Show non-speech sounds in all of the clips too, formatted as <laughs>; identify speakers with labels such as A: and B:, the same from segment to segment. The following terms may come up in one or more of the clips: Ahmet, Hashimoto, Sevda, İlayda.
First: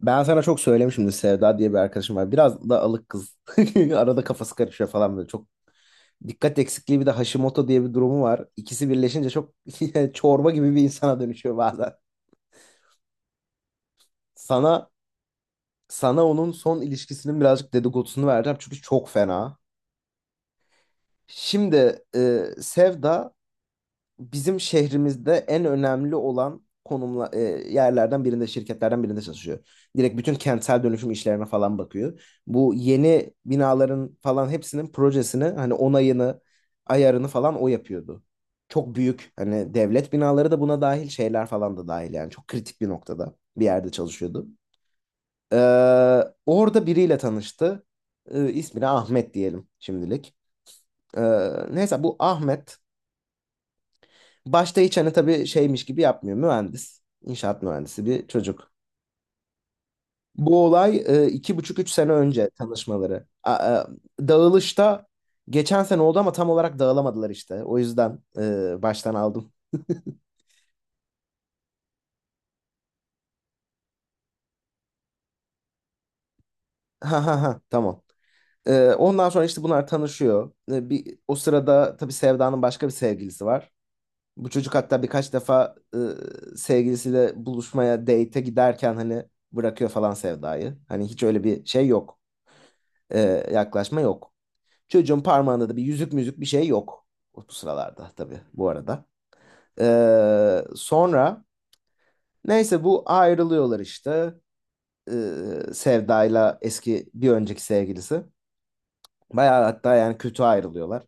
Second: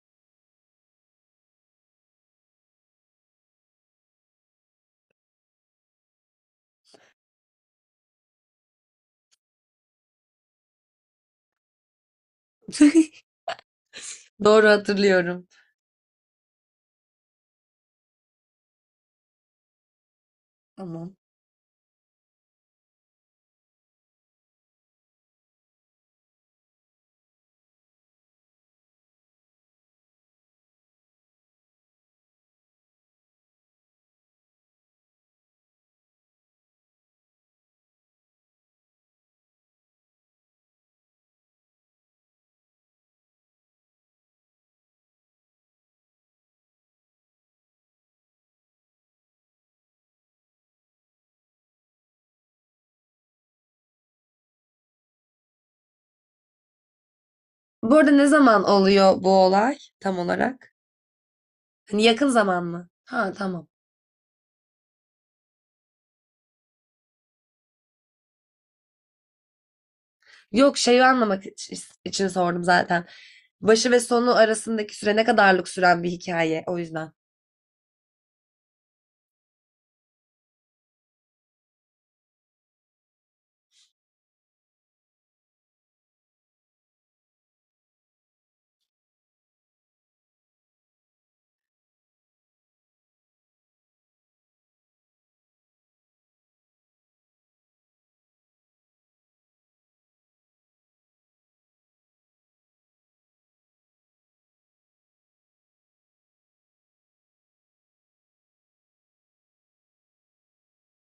A: Ben sana çok söylemişimdir Sevda diye bir arkadaşım var. Biraz da alık kız. <laughs> Arada kafası karışıyor falan böyle. Çok dikkat eksikliği bir de Hashimoto diye bir durumu var. İkisi birleşince çok <laughs> çorba gibi bir insana dönüşüyor bazen.
B: <laughs> Doğru
A: Sana
B: hatırlıyorum.
A: sana onun son ilişkisinin birazcık dedikodusunu vereceğim çünkü çok fena.
B: Tamam.
A: Şimdi Sevda bizim şehrimizde en önemli olan konumla yerlerden birinde, şirketlerden birinde çalışıyor. Direkt bütün kentsel dönüşüm işlerine falan bakıyor. Bu yeni binaların falan hepsinin projesini hani onayını, ayarını falan o yapıyordu. Çok büyük hani devlet binaları da buna dahil şeyler falan da dahil yani çok kritik bir noktada bir yerde çalışıyordu. Ee, orada biriyle tanıştı. İsmini Ahmet diyelim şimdilik. Ee, neyse bu Ahmet başta hiç hani tabii şeymiş gibi yapmıyor. Mühendis, inşaat
B: Bu
A: mühendisi
B: arada ne
A: bir
B: zaman
A: çocuk.
B: oluyor bu olay tam
A: Bu
B: olarak?
A: olay iki buçuk üç
B: Hani
A: sene
B: yakın
A: önce
B: zaman mı?
A: tanışmaları.
B: Ha, tamam.
A: Dağılışta geçen sene oldu ama tam olarak dağılamadılar işte. O yüzden baştan aldım. <laughs>
B: Yok, şeyi anlamak için sordum zaten. Başı ve sonu arasındaki süre ne kadarlık süren bir hikaye, o yüzden.
A: Ha ha ha, tamam. Ondan sonra işte bunlar tanışıyor. O sırada tabii Sevda'nın başka bir sevgilisi var. Bu çocuk hatta birkaç defa sevgilisiyle buluşmaya, date'e giderken hani bırakıyor falan Sevda'yı. Hani hiç öyle bir şey yok. E, yaklaşma yok. Çocuğun parmağında da bir yüzük müzük bir şey yok. O bu sıralarda tabii bu arada. Sonra neyse bu ayrılıyorlar işte. Sevda'yla eski bir önceki sevgilisi. Bayağı hatta yani kötü ayrılıyorlar.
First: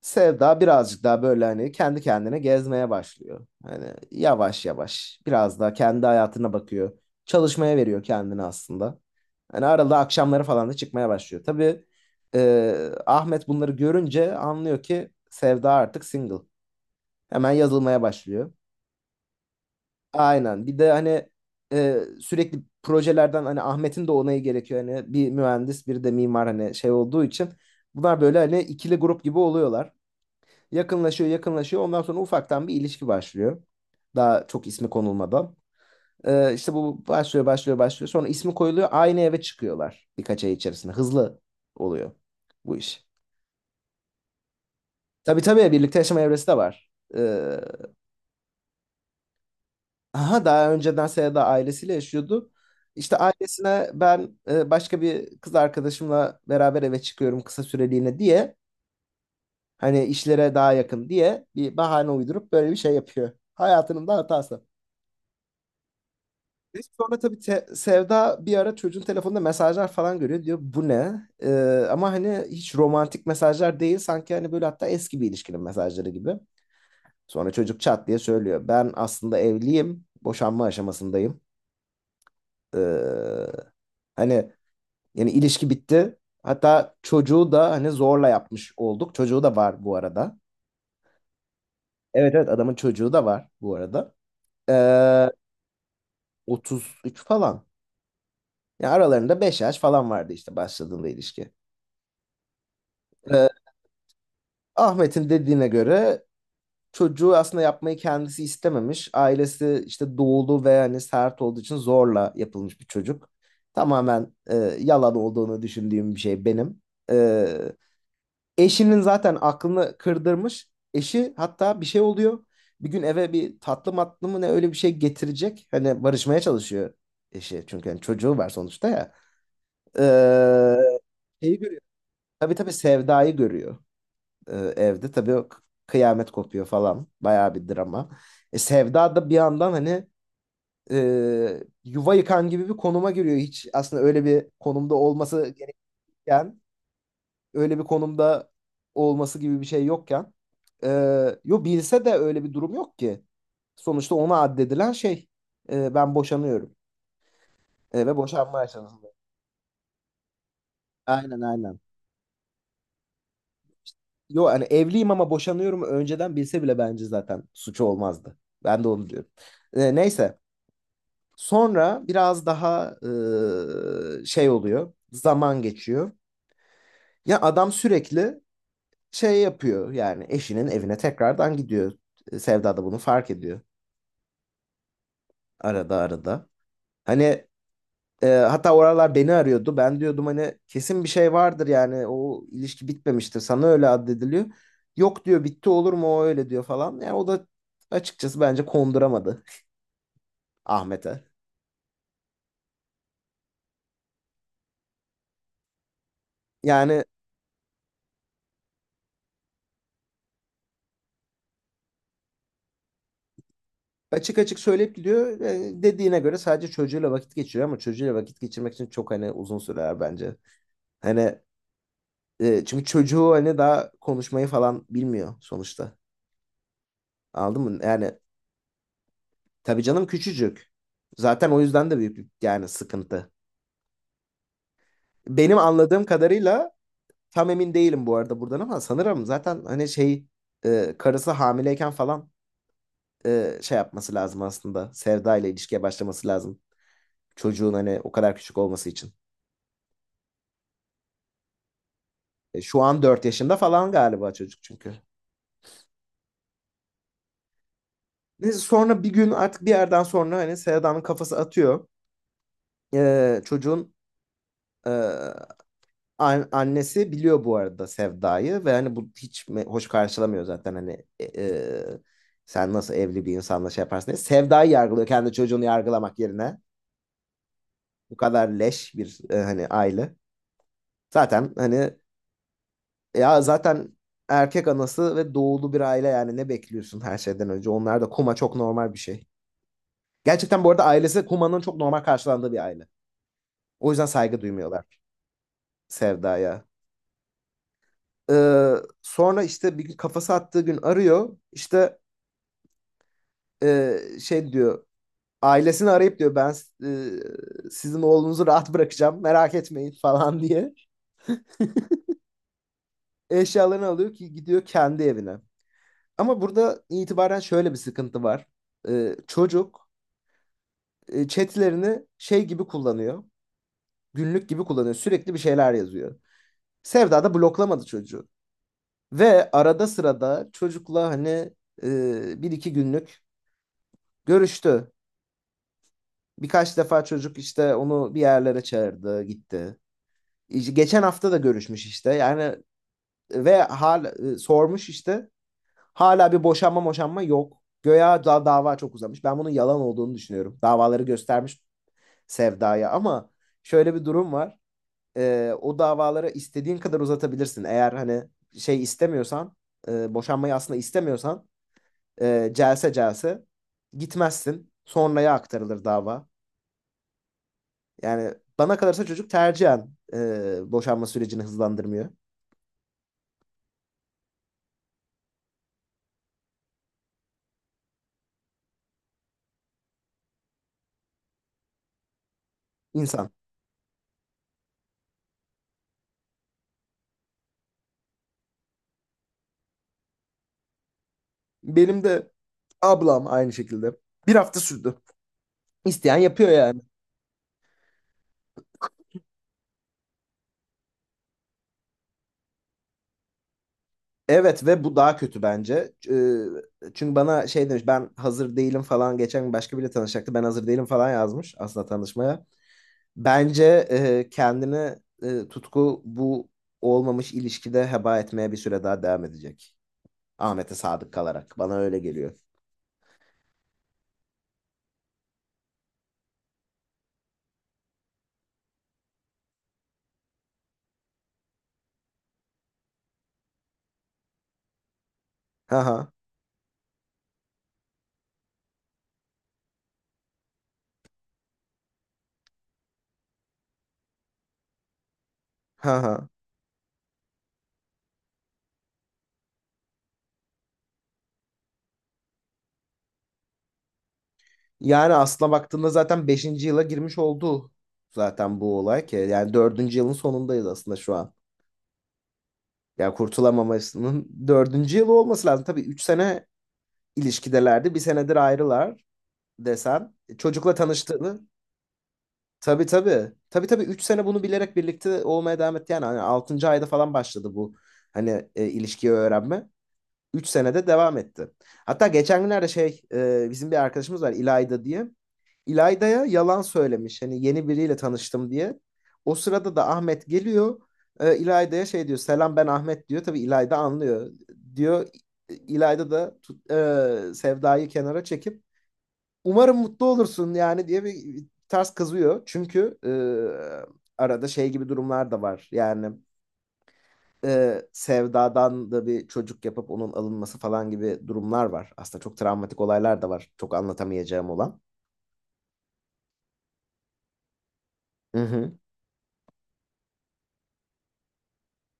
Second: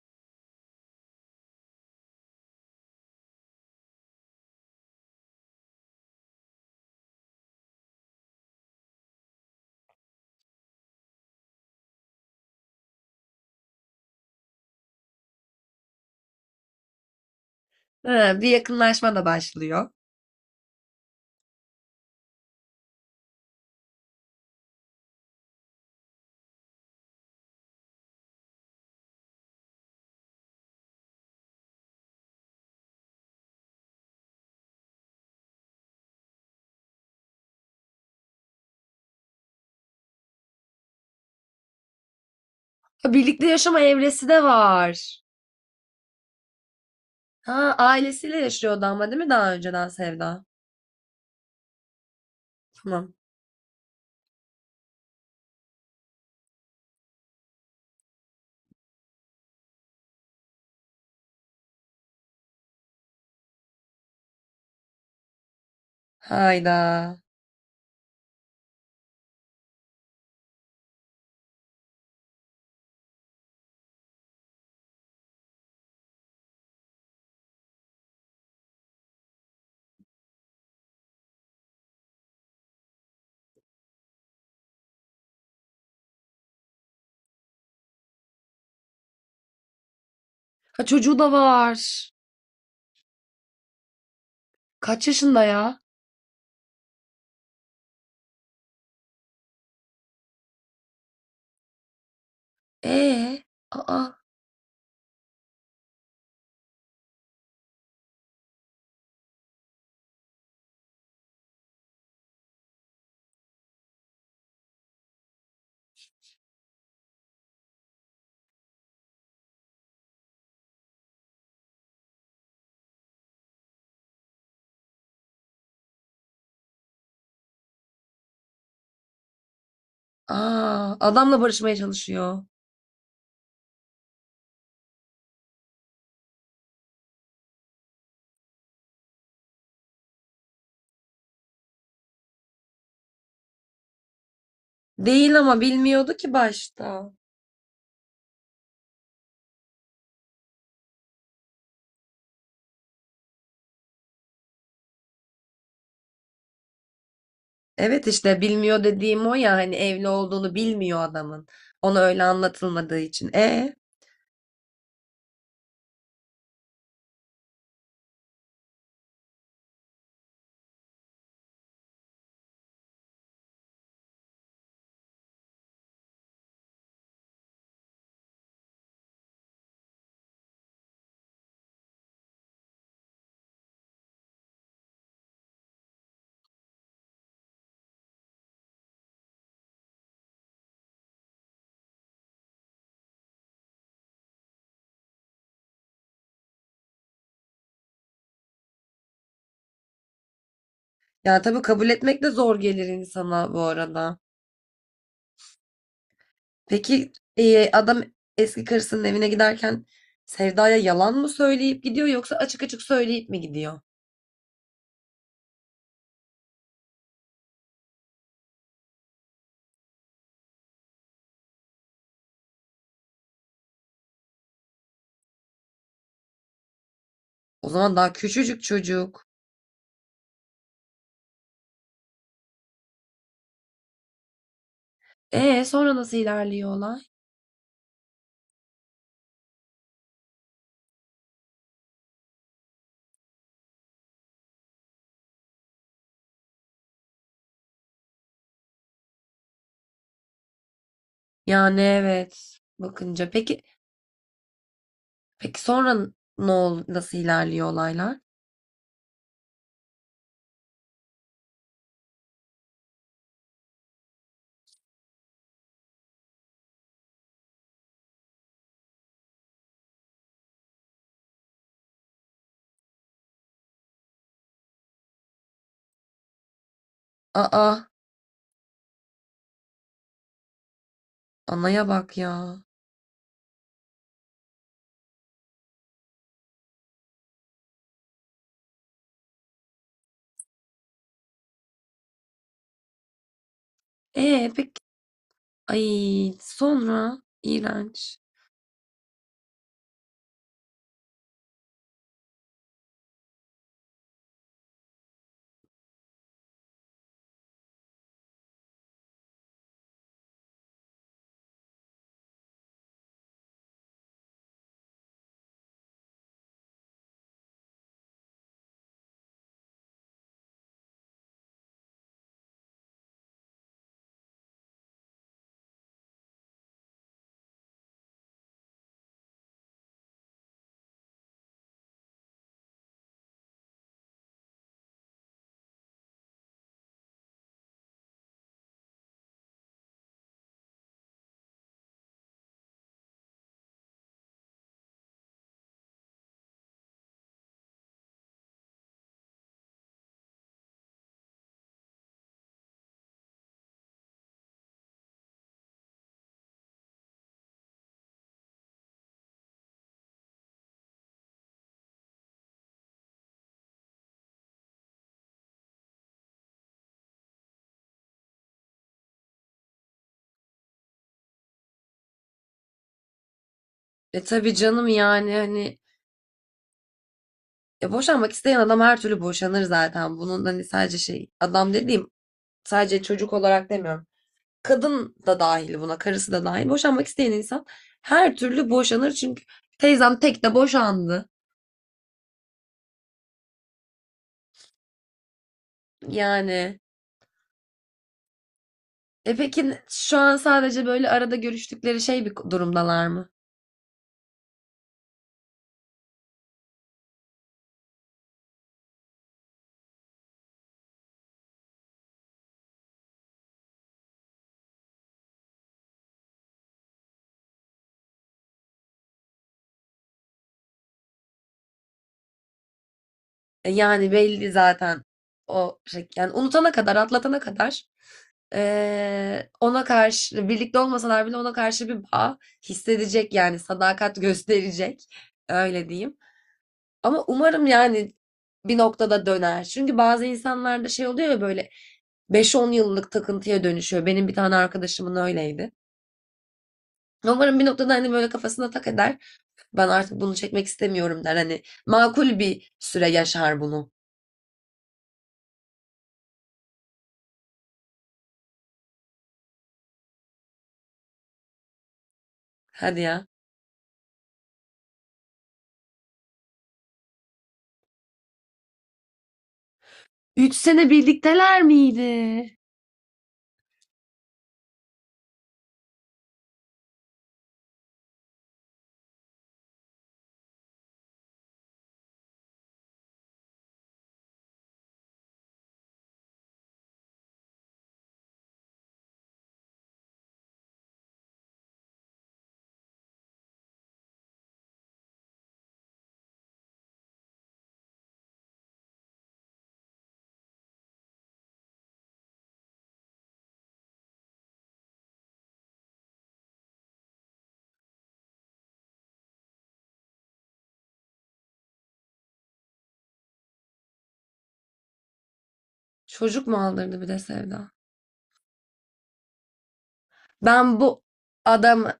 A: Sevda birazcık daha böyle hani kendi kendine gezmeye başlıyor. Hani yavaş yavaş biraz daha kendi hayatına bakıyor. Çalışmaya veriyor kendini aslında. Hani arada akşamları falan da çıkmaya başlıyor. Tabii Ahmet bunları görünce anlıyor ki Sevda artık single. Hemen yazılmaya
B: Ha, bir
A: başlıyor.
B: yakınlaşma da başlıyor.
A: Aynen. Bir de hani sürekli projelerden hani Ahmet'in de onayı gerekiyor. Hani bir mühendis, bir de mimar hani şey olduğu için bunlar böyle hani ikili grup gibi oluyorlar. Yakınlaşıyor, yakınlaşıyor. Ondan sonra ufaktan bir ilişki başlıyor. Daha çok ismi konulmadan. İşte bu başlıyor, başlıyor, başlıyor. Sonra ismi koyuluyor. Aynı eve çıkıyorlar birkaç ay içerisinde. Hızlı oluyor bu iş.
B: Ha, birlikte yaşama evresi de var.
A: Tabii tabii, birlikte yaşama evresi de var. Ee,
B: Ha, ailesiyle yaşıyordu ama değil mi daha önceden
A: aha,
B: Sevda?
A: daha önceden Seda ailesiyle yaşıyordu.
B: Tamam.
A: İşte ailesine ben başka bir kız arkadaşımla beraber eve çıkıyorum kısa süreliğine diye. Hani işlere daha yakın diye bir bahane uydurup böyle bir şey yapıyor. Hayatının da hatası.
B: Hayda.
A: Neyse, sonra tabii Sevda bir ara çocuğun telefonunda mesajlar falan görüyor. Diyor bu ne? Ama hani hiç romantik mesajlar değil. Sanki hani böyle hatta eski bir ilişkinin mesajları gibi. Sonra çocuk çat diye söylüyor. Ben aslında evliyim. Boşanma aşamasındayım. Ee, hani yani ilişki bitti. Hatta çocuğu da hani zorla yapmış olduk. Çocuğu da var bu arada.
B: Ha, çocuğu da var.
A: Evet evet, adamın çocuğu da var bu arada.
B: Kaç
A: Ee,
B: yaşında ya?
A: 33 falan. Yani aralarında 5 yaş falan vardı işte başladığında ilişki.
B: Ee,
A: Ee,
B: aa,
A: Ahmet'in dediğine göre çocuğu aslında yapmayı kendisi istememiş. Ailesi işte doğulu ve hani sert olduğu için zorla yapılmış bir çocuk. Tamamen yalan olduğunu düşündüğüm bir şey benim. E, eşinin zaten aklını kırdırmış. Eşi hatta bir şey oluyor. Bir gün eve bir tatlı matlı mı ne öyle bir şey getirecek. Hani barışmaya çalışıyor eşi. Çünkü hani çocuğu var sonuçta ya. E,
B: aa, adamla
A: şeyi
B: barışmaya
A: görüyor.
B: çalışıyor.
A: Tabii tabii, Sevda'yı görüyor evde. Tabii o kıyamet kopuyor falan. Bayağı bir drama. Sevda da bir yandan hani yuva yıkan gibi bir konuma giriyor. Hiç aslında öyle bir konumda
B: Değil
A: olması
B: ama bilmiyordu ki
A: gerekirken,
B: başta.
A: öyle bir konumda olması gibi bir şey yokken. E, yo, bilse de öyle bir durum yok ki. Sonuçta ona addedilen şey "e, ben boşanıyorum "E,
B: Evet,
A: ve
B: işte
A: boşanma
B: bilmiyor
A: aşamasında.
B: dediğim o ya, hani evli olduğunu bilmiyor
A: Aynen
B: adamın.
A: aynen.
B: Ona öyle anlatılmadığı için. E
A: yo hani evliyim ama boşanıyorum önceden bilse bile bence zaten suçu olmazdı. Ben de". Onu diyorum. E, neyse. Sonra biraz daha e, şey oluyor. Zaman geçiyor. Ya adam sürekli şey yapıyor. Yani eşinin evine tekrardan gidiyor. E, Sevda da bunu fark ediyor. Arada arada. Hani e, hatta oralar beni arıyordu. Ben diyordum hani kesin bir şey vardır yani. O ilişki bitmemiştir. Sana öyle addediliyor. Yok diyor bitti olur mu o öyle diyor falan. Yani o da açıkçası bence konduramadı <laughs> Ahmet'e.
B: ya, tabii kabul etmek de zor gelir insana, bu arada.
A: Yani
B: Peki, adam eski karısının evine giderken Sevda'ya yalan mı söyleyip gidiyor, yoksa açık açık söyleyip mi gidiyor?
A: Açık açık söyleyip gidiyor. E, dediğine göre sadece çocuğuyla vakit geçiriyor ama çocuğuyla vakit geçirmek için çok hani uzun sürer bence. Hani e, çünkü çocuğu hani daha konuşmayı falan bilmiyor sonuçta. Anladın
B: O
A: mı?
B: zaman daha
A: Yani
B: küçücük çocuk.
A: tabii canım küçücük. Zaten o yüzden de büyük bir yani sıkıntı. Benim
B: E sonra
A: anladığım
B: nasıl ilerliyor
A: kadarıyla
B: olay?
A: tam emin değilim bu arada buradan ama sanırım zaten hani şey e, karısı hamileyken falan e, şey yapması lazım aslında. Sevda ile ilişkiye başlaması lazım. Çocuğun hani o kadar küçük olması için.
B: Yani evet,
A: E, Şu an 4
B: bakınca
A: yaşında
B: peki,
A: falan galiba çocuk çünkü.
B: peki sonra ne ol nasıl ilerliyor olaylar?
A: Neyse sonra bir gün artık bir yerden sonra hani Sevda'nın kafası atıyor. E, çocuğun e, an- annesi biliyor bu arada Sevda'yı ve hani bu hiç me hoş karşılamıyor zaten hani e, e, sen nasıl evli bir insanla şey yaparsın diye. Sevda'yı yargılıyor kendi çocuğunu yargılamak yerine.
B: Aa.
A: Bu kadar leş bir e, hani aile. Zaten
B: Anaya
A: hani
B: bak ya.
A: ya zaten erkek anası ve doğulu bir aile yani ne bekliyorsun her şeyden önce? Onlar da kuma çok normal bir şey. Gerçekten bu arada ailesi Huma'nın çok normal karşılandığı bir aile. O yüzden saygı
B: E peki,
A: duymuyorlar
B: ay
A: Sevda'ya.
B: sonra iğrenç.
A: Ee, sonra işte bir gün kafası attığı gün arıyor. İşte e, şey diyor. Ailesini arayıp diyor ben e, sizin oğlunuzu rahat bırakacağım merak etmeyin <laughs> falan diye. Eşyalarını alıyor ki gidiyor kendi evine. Ama burada itibaren şöyle bir sıkıntı var. Çocuk e, chatlerini şey gibi kullanıyor. Günlük gibi kullanıyor. Sürekli bir şeyler yazıyor. Sevda da bloklamadı çocuğu. Ve arada sırada çocukla hani e, bir iki günlük görüştü. Birkaç defa çocuk işte onu bir yerlere çağırdı, gitti. İşte Geçen hafta da görüşmüş işte. Yani ve hal e, sormuş işte. Hala bir boşanma boşanma yok. Göya da dava çok uzamış. Ben bunun yalan olduğunu düşünüyorum. Davaları göstermiş Sevda'ya ama şöyle bir durum var. E, o davaları istediğin kadar uzatabilirsin. Eğer hani şey istemiyorsan, e, boşanmayı aslında istemiyorsan e, celse celse gitmezsin. Sonraya aktarılır dava. Yani bana kalırsa çocuk tercihen e, boşanma sürecini hızlandırmıyor.
B: E tabii canım, yani hani boşanmak isteyen adam her türlü boşanır zaten. Bunun hani sadece şey, adam dediğim sadece
A: İnsan.
B: çocuk olarak demiyorum. Kadın da dahil buna, karısı da dahil. Boşanmak isteyen insan her türlü boşanır, çünkü teyzem tek de boşandı.
A: Benim de ablam aynı şekilde. 1 hafta sürdü. İsteyen yapıyor
B: Yani
A: yani.
B: peki, şu an sadece böyle arada görüştükleri şey bir durumdalar mı?
A: Evet ve bu daha kötü bence. Çünkü bana şey demiş ben hazır değilim falan geçen gün başka biriyle tanışacaktı. Ben hazır değilim falan yazmış aslında tanışmaya. Bence e, kendini e, Tutku bu olmamış ilişkide heba etmeye bir süre daha devam edecek. Ahmet'e sadık kalarak. Bana öyle geliyor.
B: Yani belli zaten o şey. Yani unutana kadar, atlatana kadar ona karşı, birlikte olmasalar bile, ona karşı bir bağ hissedecek, yani sadakat <laughs> gösterecek.
A: Ha
B: Öyle
A: ha.
B: diyeyim. Ama umarım yani bir noktada döner. Çünkü bazı insanlarda şey oluyor ya, böyle beş on yıllık takıntıya dönüşüyor. Benim bir tane arkadaşımın öyleydi.
A: Ha ha.
B: Umarım bir noktada hani böyle kafasına tak eder. Ben artık bunu çekmek istemiyorum, der. Hani makul bir süre yaşar bunu.
A: Yani aslına baktığında zaten 5. yıla girmiş oldu zaten bu olay ki. Yani 4. yılın sonundayız aslında şu an.
B: Hadi
A: Yani
B: ya.
A: kurtulamamasının 4. yılı olması lazım. Tabii 3 sene ilişkidelerdi. 1 senedir ayrılar desen. E,
B: Üç
A: Çocukla
B: sene
A: tanıştığını.
B: birlikteler miydi?
A: Tabii tabii. Tabii tabii 3 sene bunu bilerek birlikte olmaya devam etti. Yani hani 6. ayda falan başladı bu. Hani e, ilişkiyi öğrenme. 3 senede devam etti. Hatta geçen günlerde şey e, bizim bir arkadaşımız var İlayda diye. İlayda'ya yalan söylemiş. Hani yeni biriyle tanıştım diye. O sırada da Ahmet geliyor. E, İlayda'ya şey diyor. Selam ben Ahmet diyor. Tabii İlayda anlıyor. Diyor İlayda da tut- e, Sevda'yı kenara çekip umarım mutlu olursun yani diye bir ters kızıyor. Çünkü e, arada şey gibi durumlar da var. Yani e, Sevda'dan da bir çocuk yapıp onun alınması falan gibi durumlar var. Aslında çok travmatik olaylar da var. Çok anlatamayacağım olan.
B: Çocuk mu aldırdı bir de Sevda?
A: Hı hı.
B: Ben bu adam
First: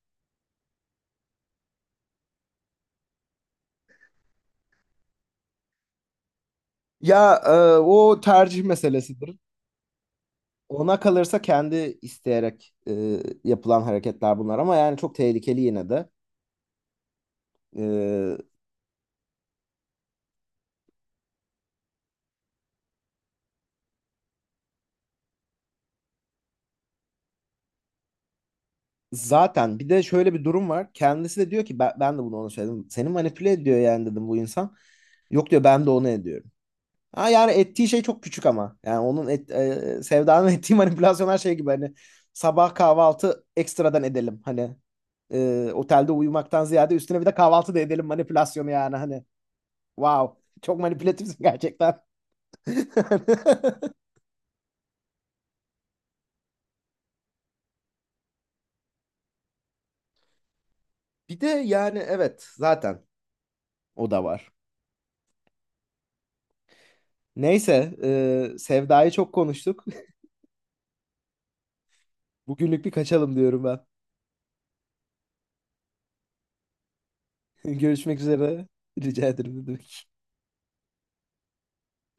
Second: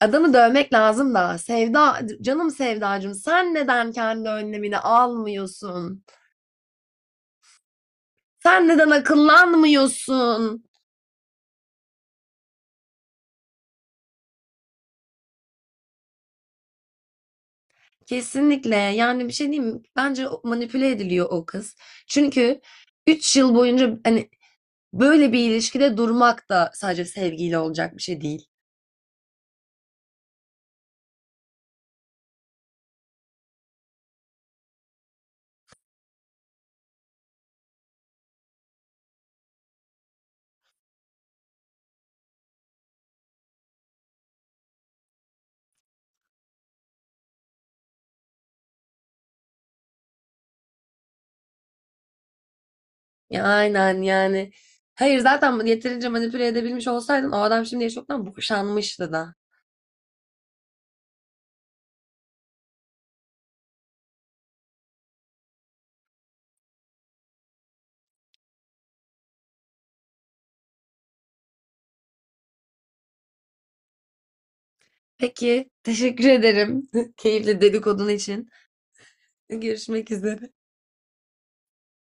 B: adamı dövmek lazım da. Sevda, canım Sevdacığım, sen neden kendi önlemini almıyorsun?
A: Ya e, o tercih
B: Sen neden
A: meselesidir.
B: akıllanmıyorsun?
A: Ona kalırsa kendi isteyerek e, yapılan hareketler bunlar ama yani çok tehlikeli yine de. E,
B: Kesinlikle. Yani bir şey diyeyim mi? Bence manipüle ediliyor o kız. Çünkü 3 yıl boyunca hani böyle bir ilişkide durmak da sadece sevgiyle olacak bir şey değil.
A: zaten bir de şöyle bir durum var. Kendisi de diyor ki ben, ben de bunu ona söyledim. Seni manipüle ediyor yani dedim bu insan. Yok diyor ben de onu ediyorum. Ha yani ettiği şey çok küçük ama. Yani onun et, e, Sevda'nın <laughs> ettiği manipülasyonlar şey gibi hani sabah kahvaltı ekstradan edelim. Hani e, otelde uyumaktan ziyade üstüne bir de kahvaltı da edelim manipülasyonu yani hani. Wow. Çok manipülatifsin gerçekten.
B: Ya
A: <laughs>
B: aynen yani. Hayır, zaten yeterince manipüle edebilmiş olsaydın, o adam şimdiye çoktan boşanmıştı da.
A: Bir de yani evet zaten o da var. Neyse e, Sevda'yı çok konuştuk. <laughs> Bugünlük bir kaçalım diyorum ben.
B: Peki, teşekkür ederim. <laughs> Keyifli
A: <laughs>
B: dedikodun
A: Görüşmek
B: için.
A: üzere. Rica ederim. Ne demek.
B: Görüşmek üzere.